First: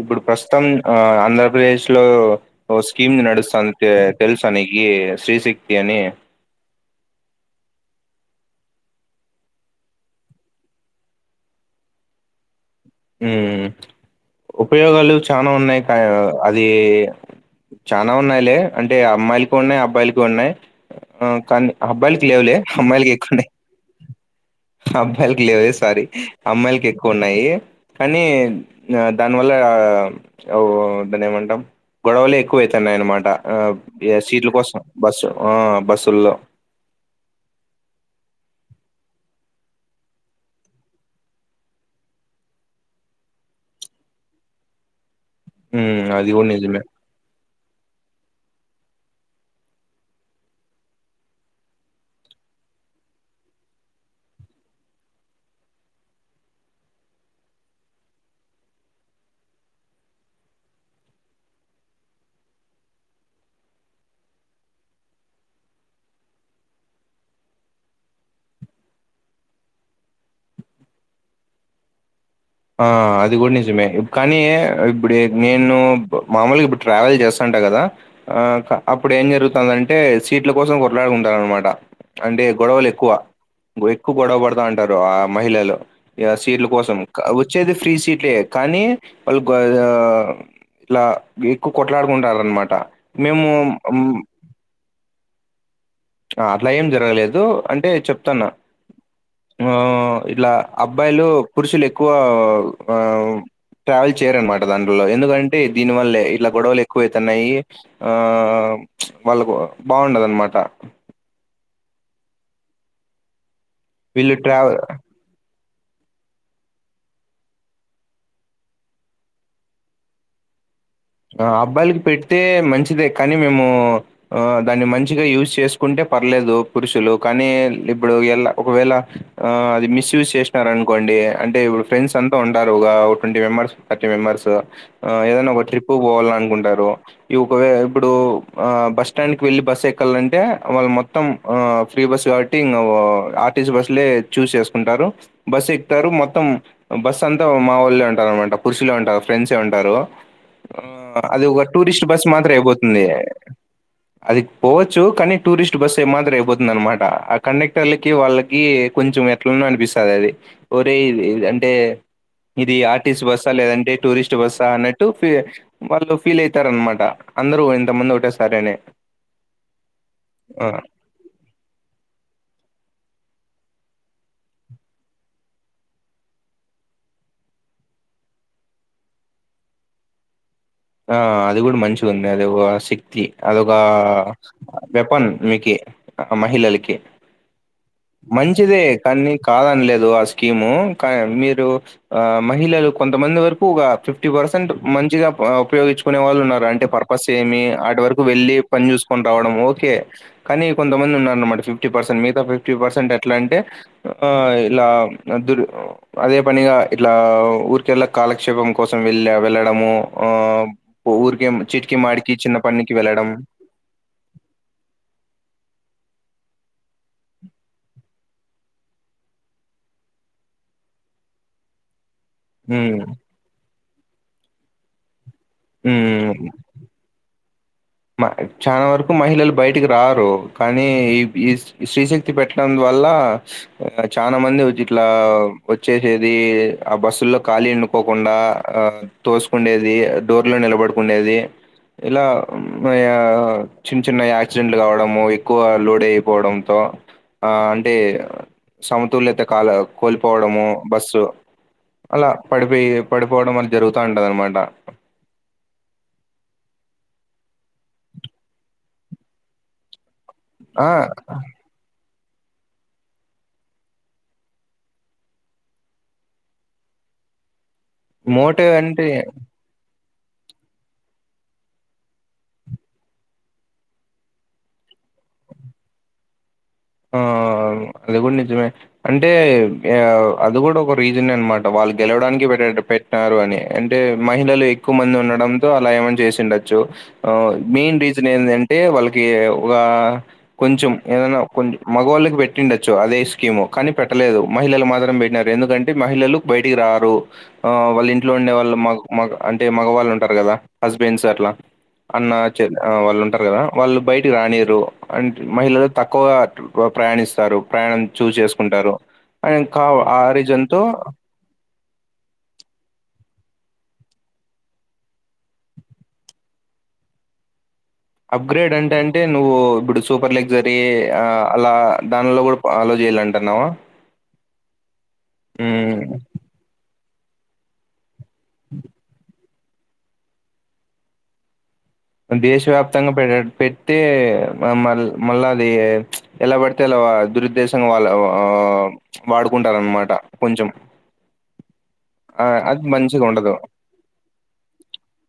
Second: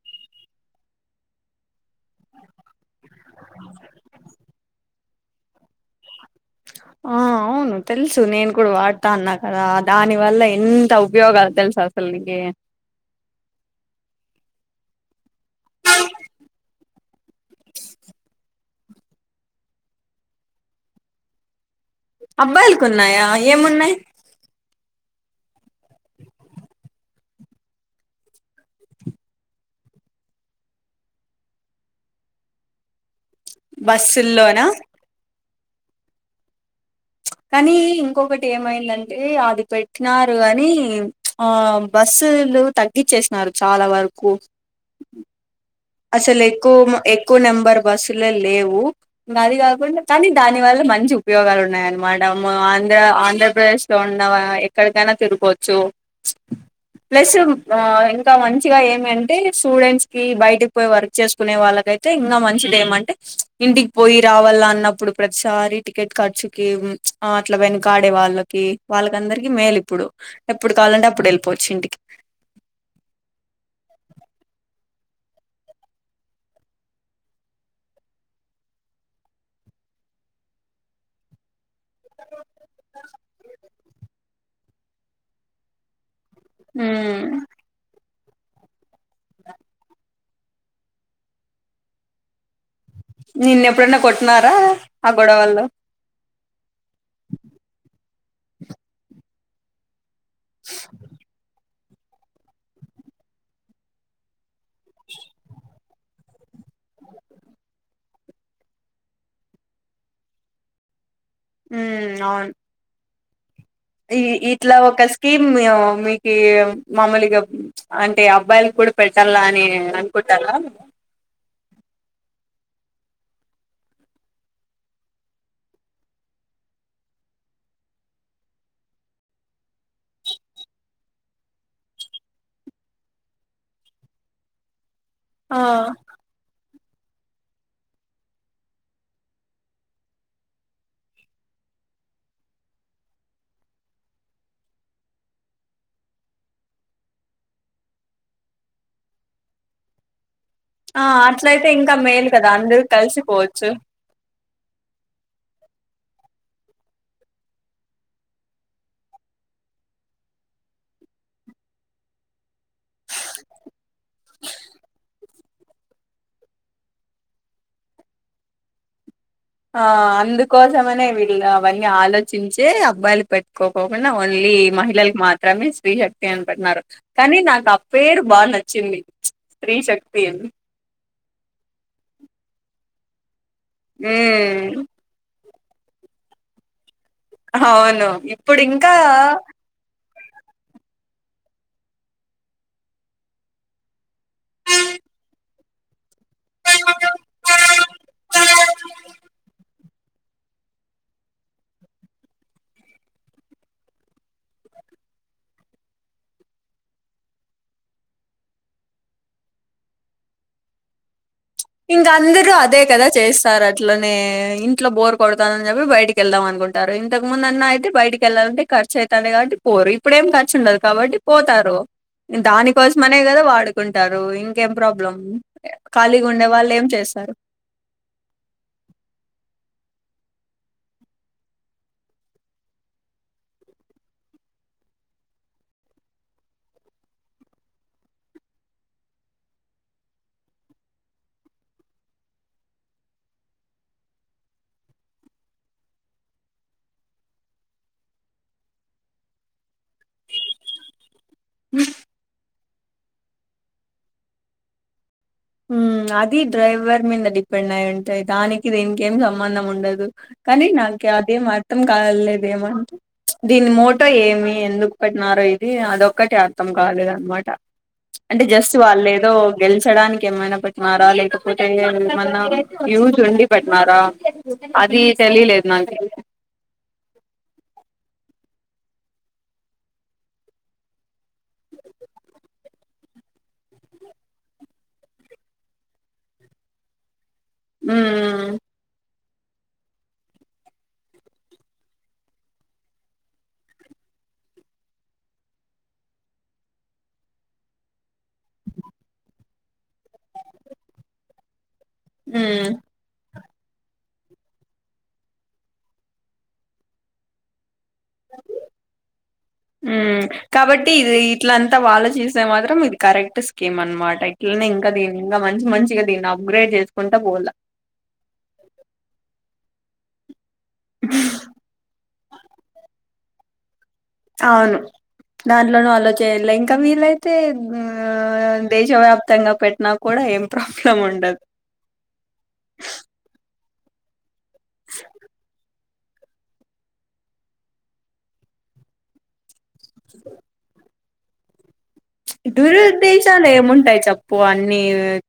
ఇప్పుడు ప్రస్తుతం ఆ ఆంధ్రప్రదేశ్ లో ఓ స్కీమ్ నడుస్తాంది తెల్సానికి శ్రీశక్తి అని ఆ అవును తెలుసు నేను కూడా వాడతా అన్నా కదా దాని వల్ల ఎంత ఉపయోగాలు తెలు ససల్ నే ఉ ఉపయోగాలు చానా ఉన్నాయ్ కా అది చానా ఉన్నాయిలే అంటే అమ్మాయిలకి ఉన్నాయి అబ్బాయిలకి ఉన్నాయి ఆ కానీ అబ్బాయిలకి లేవులే అబ్బాయిలకు అమ్మాయిలకి ఉన్నాయా ఎక్కువున్నయ్ ఏమున్నాయి అబ్బయిలకి లేవే సారీ అమ్మాయిలకి ఎక్కువ ఉన్నాయి కానీ దానివల్ల ఓ దాన్ని ఏమంటాం గొడవలే ఎక్కువయితన్నాయి అనమాట ఆ సీట్ల బస్సుల్లోనా కోసం బస్సు ఆ బస్సుల్లో కానీ ఇంకొకటి ఏమైందంటే అది పెట్టినారు అని ఆ బస్సు తగ్గించేసినారు చాలా వరకు హ్మ్. అది అసలు గూడా ఎక్కు నిజమే. ఎక్కువు నెంబర్ బస్సులే లేవు ఇంగ అది కాకుండా కానీ దాని వల్ల మంచి ఉపయోగాలు ఉన్నాయ అనమాట మా వాన్ ఆంధ్ర ఆంధ్రప్రదేశ్ లో ఉన్నవా ఎక్కడికైనా తిరుకోవచ్చు ప్లస్ ఇంకా మంచిగా ఏమి అంటే స్టూడెంట్స్ కి బయటి పో వర్క్ చేసుకునే వాళ్ళకయితే ఇంకా మంచిది ఏమంటే ఇంటికి పోయి రావాల అన్నప్పుడు ప్రతిసారి ఈ టికెట్ ఖర్చుకి ఆ అట్ల వెనుకాడే వాళ్ళకి వాళ్ళకందరికి మేలు ఇప్పుడు ఎప్పు కాలంటే అప్పుడు వెళ్ళిపోచ్చు ఇంటికి ఆ! అది గూడా నిజమే. కానీ ఇప్పుడు నేను మామూలుగా ఇప్పుడు ట్రావెల్ చేస్తాంటా కదా అప్పుడు ఏం జరుగుతదంటే సీట్ల కోసం కొట్లాడుకుంటారు అనమాట అంటే గొడవలు ఎక్కువ ఎక్కువ గొడవ పడతా అంటారు ఆ మహిళలు ఆ సీట్ల కోసం క వచ్చేది ఫ్రీ సీట్లే కానీ వాళ్ గొ ఆ ఇట్లా ఎక్కువ కొట్లాడుకుంటరు అనమాట నిన్న ఎప్పుడైన కొట్టినార ఆ గొడవల్లో ఆ అట్ల ఏం జరగలేదు అంటే చెప్తన్న ఆ ఇట్ల అబ్బాయిలు పురుషులు ఎక్కువ ఆ ఆ ట్రావెల్ చేయరన్నమాట దండ్రల ఎందుకంటే దీనివల్లే ఇట్ల గొడవలు ఎక్కువైతున్నయి ఆ వాళ్ళకు బాగుండద అన్నమాట ఉమ్మ్ అవున్ ఈ వీళ్ళు ఇట్ల ట్రావెల్ ఒక స్కీమ్ మేము మీకి మామలుగ అంటే అబ్బాయిలు కూడ పెట్టాల అని అనుకుంటాన అవునా ఆ అబ్బాయిలకి పెడితే మంచిదే కానీ మేము దాన్ని మంచిగ యూజ్ చేసుకుంటె పర్లేదు పురుషులు కానీ ఇప్పుడు ఎల ఒకవేళ అది మిస్యూజ్ చేసినార అనుకోండి డి అంటె ఇప్పుడు ఫ్రెండ్స్ అంతా ఉంటారు ఒక ట్వంటీ మెంబెర్స్ థర్టీ మెంబర్స్ ఆ ఏదైన ఒక ట్రిప్ పోవాల అనుకుంటారు ఇ ఒకే ఇప్పుడు ఆ బస్ స్టాండ్కి వెళ్ళి బస్ ఎక్కాలంటే వాళ్ళు మొత్తం ఆ ఫ్రీ ఫ్రీ బస్ కాబట్టి ఇంగ ఆర్టీస బస్ లే చూస్ చేసుకుంటారు బస్ ఎక్కుతారు మొత్తం బస్సు అంతా మా వాళ్లే ఉంటారు అనమాట పురుషులే ఉంటారు ఫ్రెండ్సే ఉంటారు ఆ అది ఒక అట్లయితే ఇంకా టూరిస్ట్ బస్ మేలు కదా మాత్రం అందరూ అయిపోతుంది కలిసిపోవచ్చు అది పోవచ్చు కానీ టూరిస్ట్ బస్సు ఏ మాత్రం అయిపోతుంది అనమాట ఆ కండక్టర్లకి వాళ్ళకి కొంచెం ఎట్లనో అనిపిస్తాది అది ఒరేయ్ ఇది అంటె ఇది ఆర్టిసి బస్సా లేదంటె టూరిస్ట్ బస్సా అన్నట్టు ఫ్రీ వాళ్ళు ఫీల్ అయితారు అనమాట అందరూ ఇంతమంది ఒకటే సారెఅని ఆ అందుకోసమనే వీళ్ళు అవన్నీ ఆలోచించే అబ్బాయిలకు పెట్టుకోపోకుండ ఓన్లీ మహిళకి మాత్రమే స్త్రీ శక్తి అనికుంటున్నారు కానీ నాకు ఆ పేరు బాగా నచ్చింది స్త్రీ శక్తి అని ఆ అది కూడ మంచిగ ఉంది అది ఒక శక్తి అదొక ఉమ్ వెపన్ మీకె ఆ మహిళలకె అవును ఇప్పుడు మంచిదే ఇంకా కానీ కాదని లేదు అసలు స్కీము క మీరు ఆ మహిళలు కొంతమంది వరకు ఒక ఫిఫ్టీ పర్సెంట్ మంచిగ ఉపయోగించుకునే వాళ్ళు ఉన్నారు అంటే పర్పస్ ఏమి ఆటి వరకు వెళ్ళి పని చూసుకొని రావడం ఓకే కానీ కొంతమంది ఉన్నారన్నమాట ఫిఫ్టీ పర్సెంట్ మిగత ఫిఫ్టీ పర్సెంట్ ఎట్ల అంటే ఆ ఇలా దు అదే పనిగా ఇట్లా ఊరికెళ్ళ కాలక్షేపం కోసం వెళ్ళ వెళ్ళడము ఆ పూర్క్ ఇంక అందరు అదే కద చేస్తారు అట్లనే ఇంట్లో బోర్ కొడతానని చెప్పి బయటికి కెళ్దాం అకుంటారు ఇంతకు ముందు అన్నయి ఐతే బయటి వెళ్ళాలంటే కర్చు అవుతుంది కాబట్టి పోరు ఇప్పుడేం ఖర్చుండదు కాబట్టి పోతారు హ్మ్. దానికోసం అనే కద వాడుకుంటారు ఇంకేం ప్రాబ్లం ఖాళీగా ఊమ్ ఉండే వాళ్ళు ఏం చేస్తారు చాన వరకు మహిళలు బయటకి రారు కానీ ఈ స్త్రీ శక్తి పెట్టడం వల్ల చాన మంది ఇట్లా వచ్చేసేది ఆ బస్సుల్లో కాలి వుండకోకుండ తోసుకు ఉండేది డోర్ లో నిలబడుకుండేది ఇలా చిన్న చిన్న యాక్సిడెంట్లు కావడము ఎక్కువ లోడ్ అయిపోవడంతో ఆ అంటె సమతుల్యత కాల కోల్పోవడము బస్సు అల పడిపోయి పడిపోవడం అని జరుగుతా ఉంటది అనమాట ఊమ్ అది డ్రైవర్ మీద డిపెండ్ అయ్యి ఉంటయి దానికి దీనికి ఏం సంబంధం ఉండదు కానీ ఆ నాకి అదేం అర్థం కాలేదేమంటె దీని మోటో ఏమి ఎందుకు పెట్టినారో ఇది అదొక్కటి అర్థం కాలేదు అనమాట అంటే మోటివ్ జస్ట్ అంటే వాళ్లేదో గెలిచడానికి ఏమైనా పట్టినారా లేకపోతే ఏమన్నా యూస్ ఉండి పెట్టినారా అది తెలిలేదు నాకి ఆ అది కూడా నిజమే అంటే అది కూడా ఒక రీజనే అనమాట వా వాళ్ళు గెలవడానికి పెట్ పెట్నారు అని అంటే మహిళలు ఎక్కువ మంది ఉండడంతో అలా ఏమన్నా చేసిండొచ్చు. మెయిన్ రీజన్ ఏంది హ్మ్. అంటే వాళ్ళకి ఒక కొంచెం ఏదనా మగవాళ్ళకి పెట్టిండొచ్చు. అదే స్కీము కానీ పెట్టలేదు మహిళలు మాత్రం పెట్టినారు ఎందుకంటే మహిళలు బయటికి రారు వాళ్ళు ఇంట్లో ఉండే వాళ్ళు మగ్ మగ అంటే మగవాళ్ళు ఉంటారు కదా హస్బెండ్స్ అట్లా అన్న హ్మ్. చె హ్మ్. ఆ వాళ్ళు ఉంటరు కదా వాళ్ళు బయటికి రానిరు అంట మహిళలు తక్కువగా ప్రయాణిస్తారు ప్రయాణం చూజ్ జేసుకుంటారు కాబట్టి ఇది ఇట్లంతా వాళ్ళు చేసే మాత్రం ఇది కరెక్ట్ కేం అనమాట ఇట్లనే ఇంకా దీని ఇంగ మంచి మంచిగా దీన్ని అప్గ్రేడ్ చేసుకుంటా పోల్ల అప్గ్రేడ్ అంటే అంటే నువ్వు ఇప్పుడు సూపర్ లె సరి ఆ అలా దానిలో కూడా అలో చేయల్ల అంటున్నావా అవును దాంట్లోనూ అలో చేయల్ల ఇంకా వీలైతే ఆ దేశవ్యాప్తంగా పెట్నా కూడా ఏం ప్రాబ్లం ఉండదు దేశవ్యాప్తంగా పెట్టీ మల్ మళ్ళా అది ఎలా పడితే అలా దురుద్దేశంగా వాళ్ళ ఆ వాడు కుంటారనమాట కొంచెం ఆ, అది మంచిగా దురుద్దేశాలు ఉండదు ఏముంటాయి చప్పు అన్ని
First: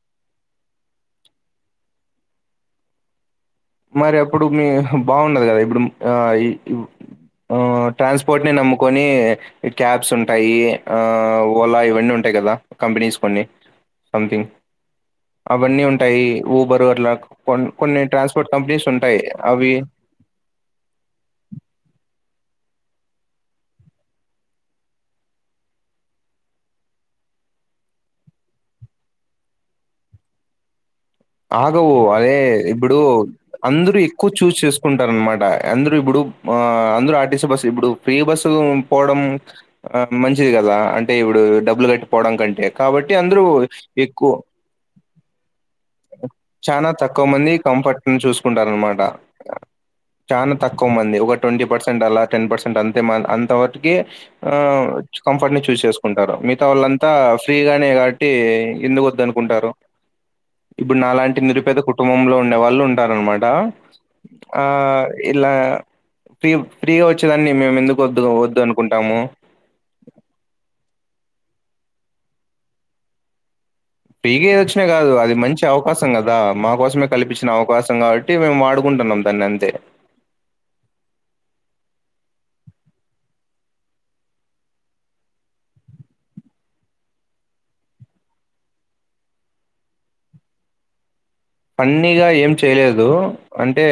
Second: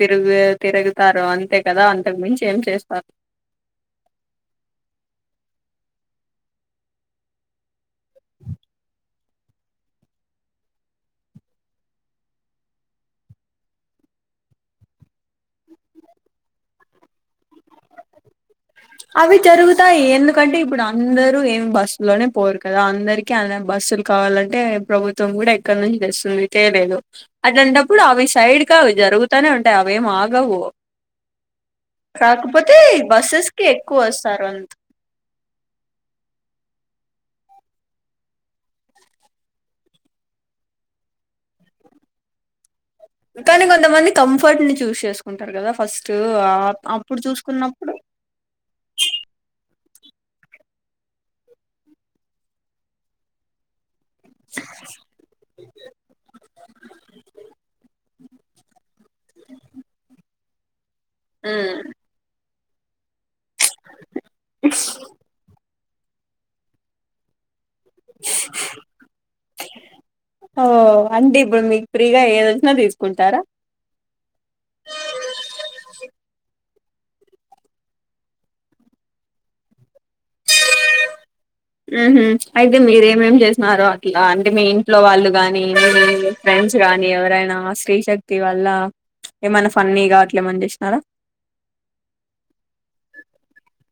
తిరుగు తిరుగు చెస్తారు అంతే కదా అంతకు మించి ఏం చేస్తారు మరి అప్పుడు మీ బాగుండదు కదా ఇప్పుడు ఆ ఇ ఆ ట్రాన్స్పోర్ట్ ని నమ్ముకొని క్యాబ్స్ ఉంటాయి ఆ ఓలా ఇవన్నీ ఉంటాయి కదా కంపెనీస్ కొన్ని సంథింగ్ అవన్నీ ఉంటాయి ఊబర్ వర్ల కొ కొన్ని ట్రాన్స్ అవి జరుగుతాయి ఎందుకంటే ఇప్పుడు అందరు ఏం బస్సులోనే పోరు కదా అందరికి అలా బస్సులు కావాలంటే ప్రభుత్వం కూడా ఎక్కడ నుంచి తెస్తుంది తెలే అట్లాంటప్పుడు అవి సైడ్ కా అవి జరుగుతానే ఉంటాయి అవేం ఆగవు ఆగవు అదే కాకపోతే ఇప్పుడు బస్సెస్ కి అందరు ఎక్కువ వస్తారు చూజ్ అంత చేసుకుంటార అనమాట అందరు ఇప్పుడు ఆ అంద ఆర్టిస్ట్ బస్సు ఇప్పుడు ఫ్రీ బస్సు పోవడం మంచిది కదా అంటే ఇప్పుడు డబ్లు కట్ పోవడం కంటే కాబట్టి అందరూ కానీ కొంతమంది కంఫర్ట్ ని చూస్ చేసుకుంటారు కదా ఫస్ట్ ఆ చానా అప్పుడు తక్కువ మంది చూసుకున్నప్పుడు కంఫర్ట్ ని చూసుకుంటార అనమాట చానా తక్కువ మంది ఒక ట్వంటీ పర్సెంట్ అలా టెన్ పర్సెంట్ అంతే అంతవర ఆ కంఫర్ట్ ని చూస్ చేసుకుంటారు మిగతా వాళ్ళంతా ఫ్రీగానే కావట్టి ఎందుకు వద్దనుకుంటారు ఇప్పుడు నాలాంటి నిరుపేద ఉమ్ కుటుంబంలో ఉండే వాళ్ళు ఉంటార అన్మాట్ ఆ ఆ ఇలా ఫీ ఫ్రీ గా వచ్చే దాన్ని మేము ఎందుకు వద్దు వద్దు అనుకుంటాము అండి ఇప్పుడు మీకు ఫ్రీగా ఏది వచ్చినా తీసుకుంటారా ఫ్రీగా ఏదొచ్చినా గాదు అది మంచి అవకాశం గదా! మా కల్పించిన అవకాశం కాబట్టి మేము వాడుకుంటున్నాం దాన్ని అంతే ఉహు అయితే మీరేమేం చేసినారో అట్లా అంటే మీ ఇంట్లో వాళ్ళు గాని, మీ ఫ్రెండ్స్ రాని ఎవరైనా శ్రీశక్తి వల్ల ఏమైనా ఫన్నీగా అట్లే ఏమని చేసినారా? పన్నీగా ఏం చేయలేదు అంటే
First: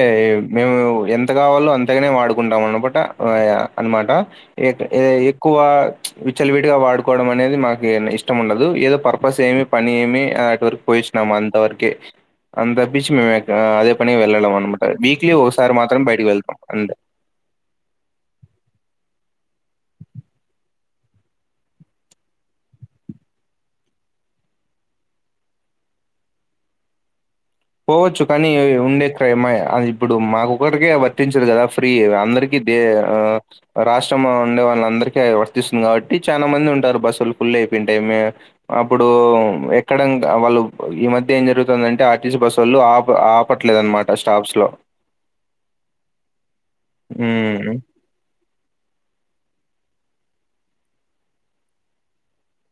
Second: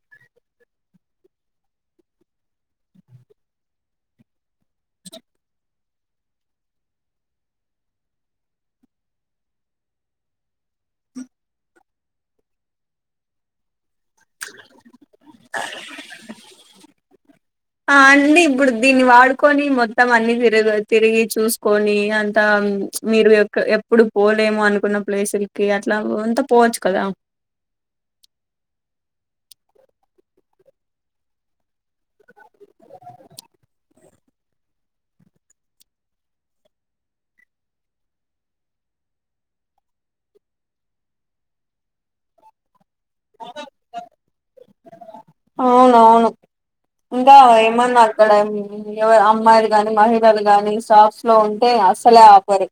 మేము ఎంత కావాలో అంతగానే వాడుకుంటాము. నువ్ అనుకుంట వయా అనమాట ఎక్కువ విచలవిడిగా వాడుకోవడం అనేది మాకు ఏమి ఇష్టం ఉండదు ఏదో పర్పస్ ఏమి పని ఏమి అటి వరకు పోయిచ్చినాము అంతవరకే అంత బీచ్ మేము అదే పని వెళ్ళలేం అనమాట వీక్లీ ఒకసారి మాత్రం బయటకి వెళ్తాం అంతే ఆ అండి ఇప్పుడు దీన్ని వాడుకొని మొత్తం అన్ని తిరు తిరిగి చూసుకొని అంతా ఊఉమ్ మీరు ఎ ఎప్పుడు పోలేము అనుకున్న ప్లేసులకి అట్లా అంతా పోవచ్చు కదా పోవచ్చు కానీ ఉండే క్రైమా అది ఇప్పుడు మాకొక్కరికే వర్తించదు కదా ఫ్రీ అందరికీ ఏ ఆ రాష్ట్రం ఉండే వాళ్ళ అందరికి వర్తిస్తుంది కాబట్టి చాలా మంది ఉంటారు బస్సులు ఫుల్ ఏప్పింటెమ్ అప్పుడు ఎక్కడ వాళ్ళు ఈ మధ్య ఏం జరుగుతుందింటే టీ బస్సు వాళ్ళు ఆప ఆపట్లేదునమాట స్టాప్స్ లో అవునవును ఇంకా ఉమ్ ఏమన్నా అక్కడ ఎవ అమ్మాయి గానీ మహిళలు కాని స్టాఫ్స్ లో ఉంటే అస్సలే ఆపరు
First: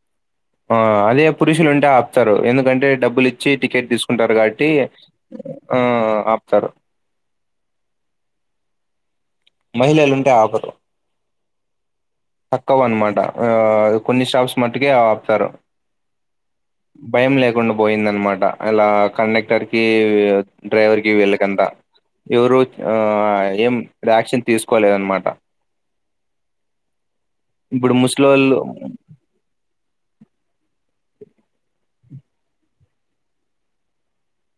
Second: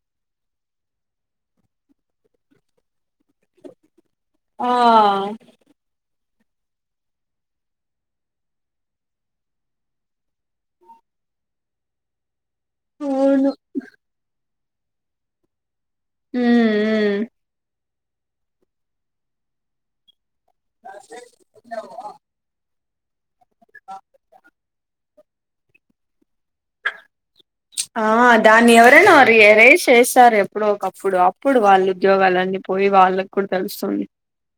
ఆ అదే పురుషులు ఉంటే ఆపుతారు ఎందుకంటే డబ్బులు ఇ చ్చి టికెట్ తీసుకుంటారు కాబట్టి ఆ! ఆ ఆపుతారు. మహిళలుంటే ఆపరు తక్కువ అనమాట అవును ఉమ్ ఆ కొన్ని స్షాప్స్ మట్టుకే ఆపుతారు. ఉమ్ భయం లేకుండా పోయిందనమాట ఇలా కండక్టర్ కి డ్రైవర్ కి వెళ్ళకంత ఎవరు ఆ ఏం యాక్షన్ తీసుకోలేద అనమాట ఇప్పుడు ఆ ముసలోళ్ళు దాన్ని ఏవరేనా రి హరేష్ చేస్తారు ఎప్పుడో ఒకప్పుడు అప్పుడు వాళ్ళ ఉద్యోగాలున్నీ పోయి వాళ్ళకి కూడా తెలుస్తుంది.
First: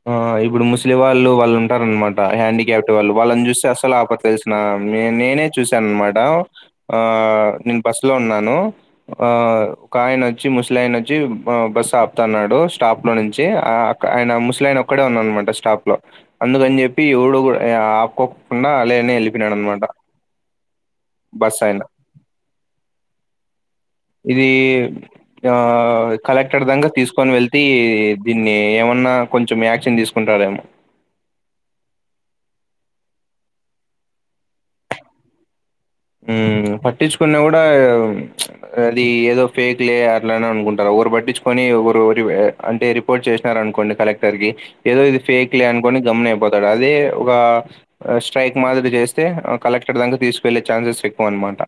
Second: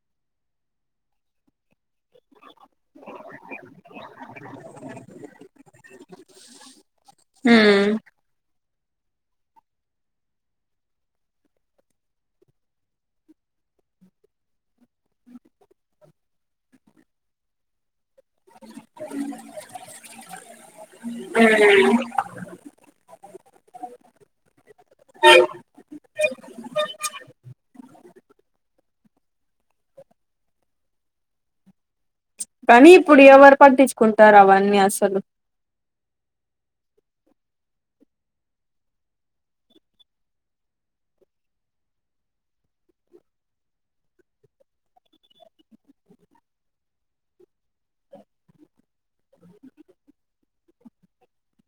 ఆ ఇప్పుడు ముస్లిం వాళ్ళు వాళ్ళు ఉంటార అన్నమాట. హ్యాన్డి కప్ట్ వాళ్ళు వాళ్ళని చూస్తే అసలు ఆపరు తెలిసిన నేనే చూసాను అనమాట ఆ నేను బస్ లో ఉన్నాను. ఆ ఒకాయన వచ్చి ముసలాయిన వచ్చి బస్సు ఆపుతున్నాడు. స్టాప్ లో నుంచి ఆ ఆయన ముస్లియాన ఒక్కడే ఉన్నానమాట స్టాప్ లో అందుకని చెప్పి ఎవడు కూడా ఆప్ కుండా అ లే లేనే వెళ్ళిపోనడు అనమాట బస్ ఆయన [unintelligible] ఇది ఆ కలెక్టర్ దంకా తీసుకొని వెళ్తే దీన్ని ఏమన్నా కొంచెం యాక్షన్ తీసుకుంటారేమో కానీ ఇప్పుడు ఎవరు పట్టించుకుంటారు అవన్నీ అసలు ఉ పట్టించుకున్నా కూడా అది ఏదో ఫేక్ లే అట్లనే అనుకుంటారు. ఒకరు పట్టించుకొనిరు అంటే రిపోర్ట్ చేసినార అనుకోండి కలెక్టర్ కి ఏదో ఇది ఫేక్ లే అనుకోం గమ్మున్నయ్పోతాడు అది ఒక స్ట్రైక్ మాదిరి చేస్తే కలెక్టర్ దంకా తీసుకెళ్లి చాన్సస్ ఎక్కువన్న మాట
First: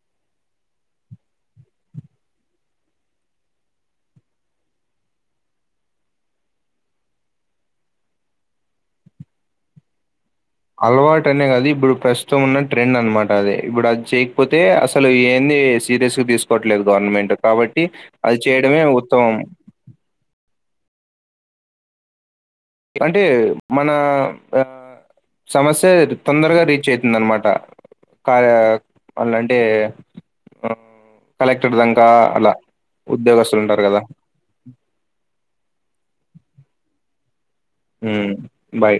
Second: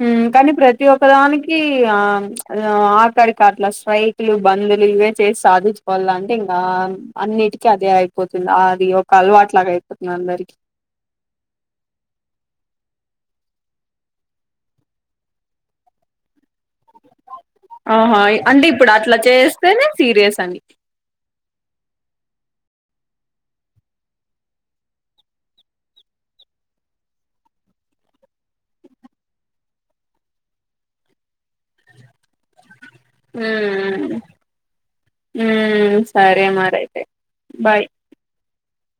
హ కాని ప్రతి ఒక్కదానికి ఆ ఆకడి కాట్లా స్ట్రైక్లు బందలు ఇవే చే సి సాధించుకోవాల అంటే ఇంకా అన్నిటికీ అదే అయిపోతుంది. అది ఒక అలవాట్లాగా అయిపోతుంది అందరికీ అలవాటు అనే కాదు ఇప్పుడు ప్రస్తుతం ఉన్న ట్రెండ్ అనమాట అది ఇప్పుడు అది చేయకపోతే అసలు ఏ ది సిరియస్గా తీసు కోట్లేదు గవర్నమెంట్ కాబట్టి ఆహా అది అంటే చేయడమే ఇప్పుడు అట్లా ఉత్తమం. చేస్తేనే సీరియస్ అని అంటే మన ఆ సమస్య తొందరగా రీచ్ అయితుంది అనమాట. కార్య అళ్ళ అంటే కలెక్టర్ దాంకా అలా ఉ ఉద్యోగస్తులుంటారు కదా! ఉ సరే మారియితే ఉ బాయ్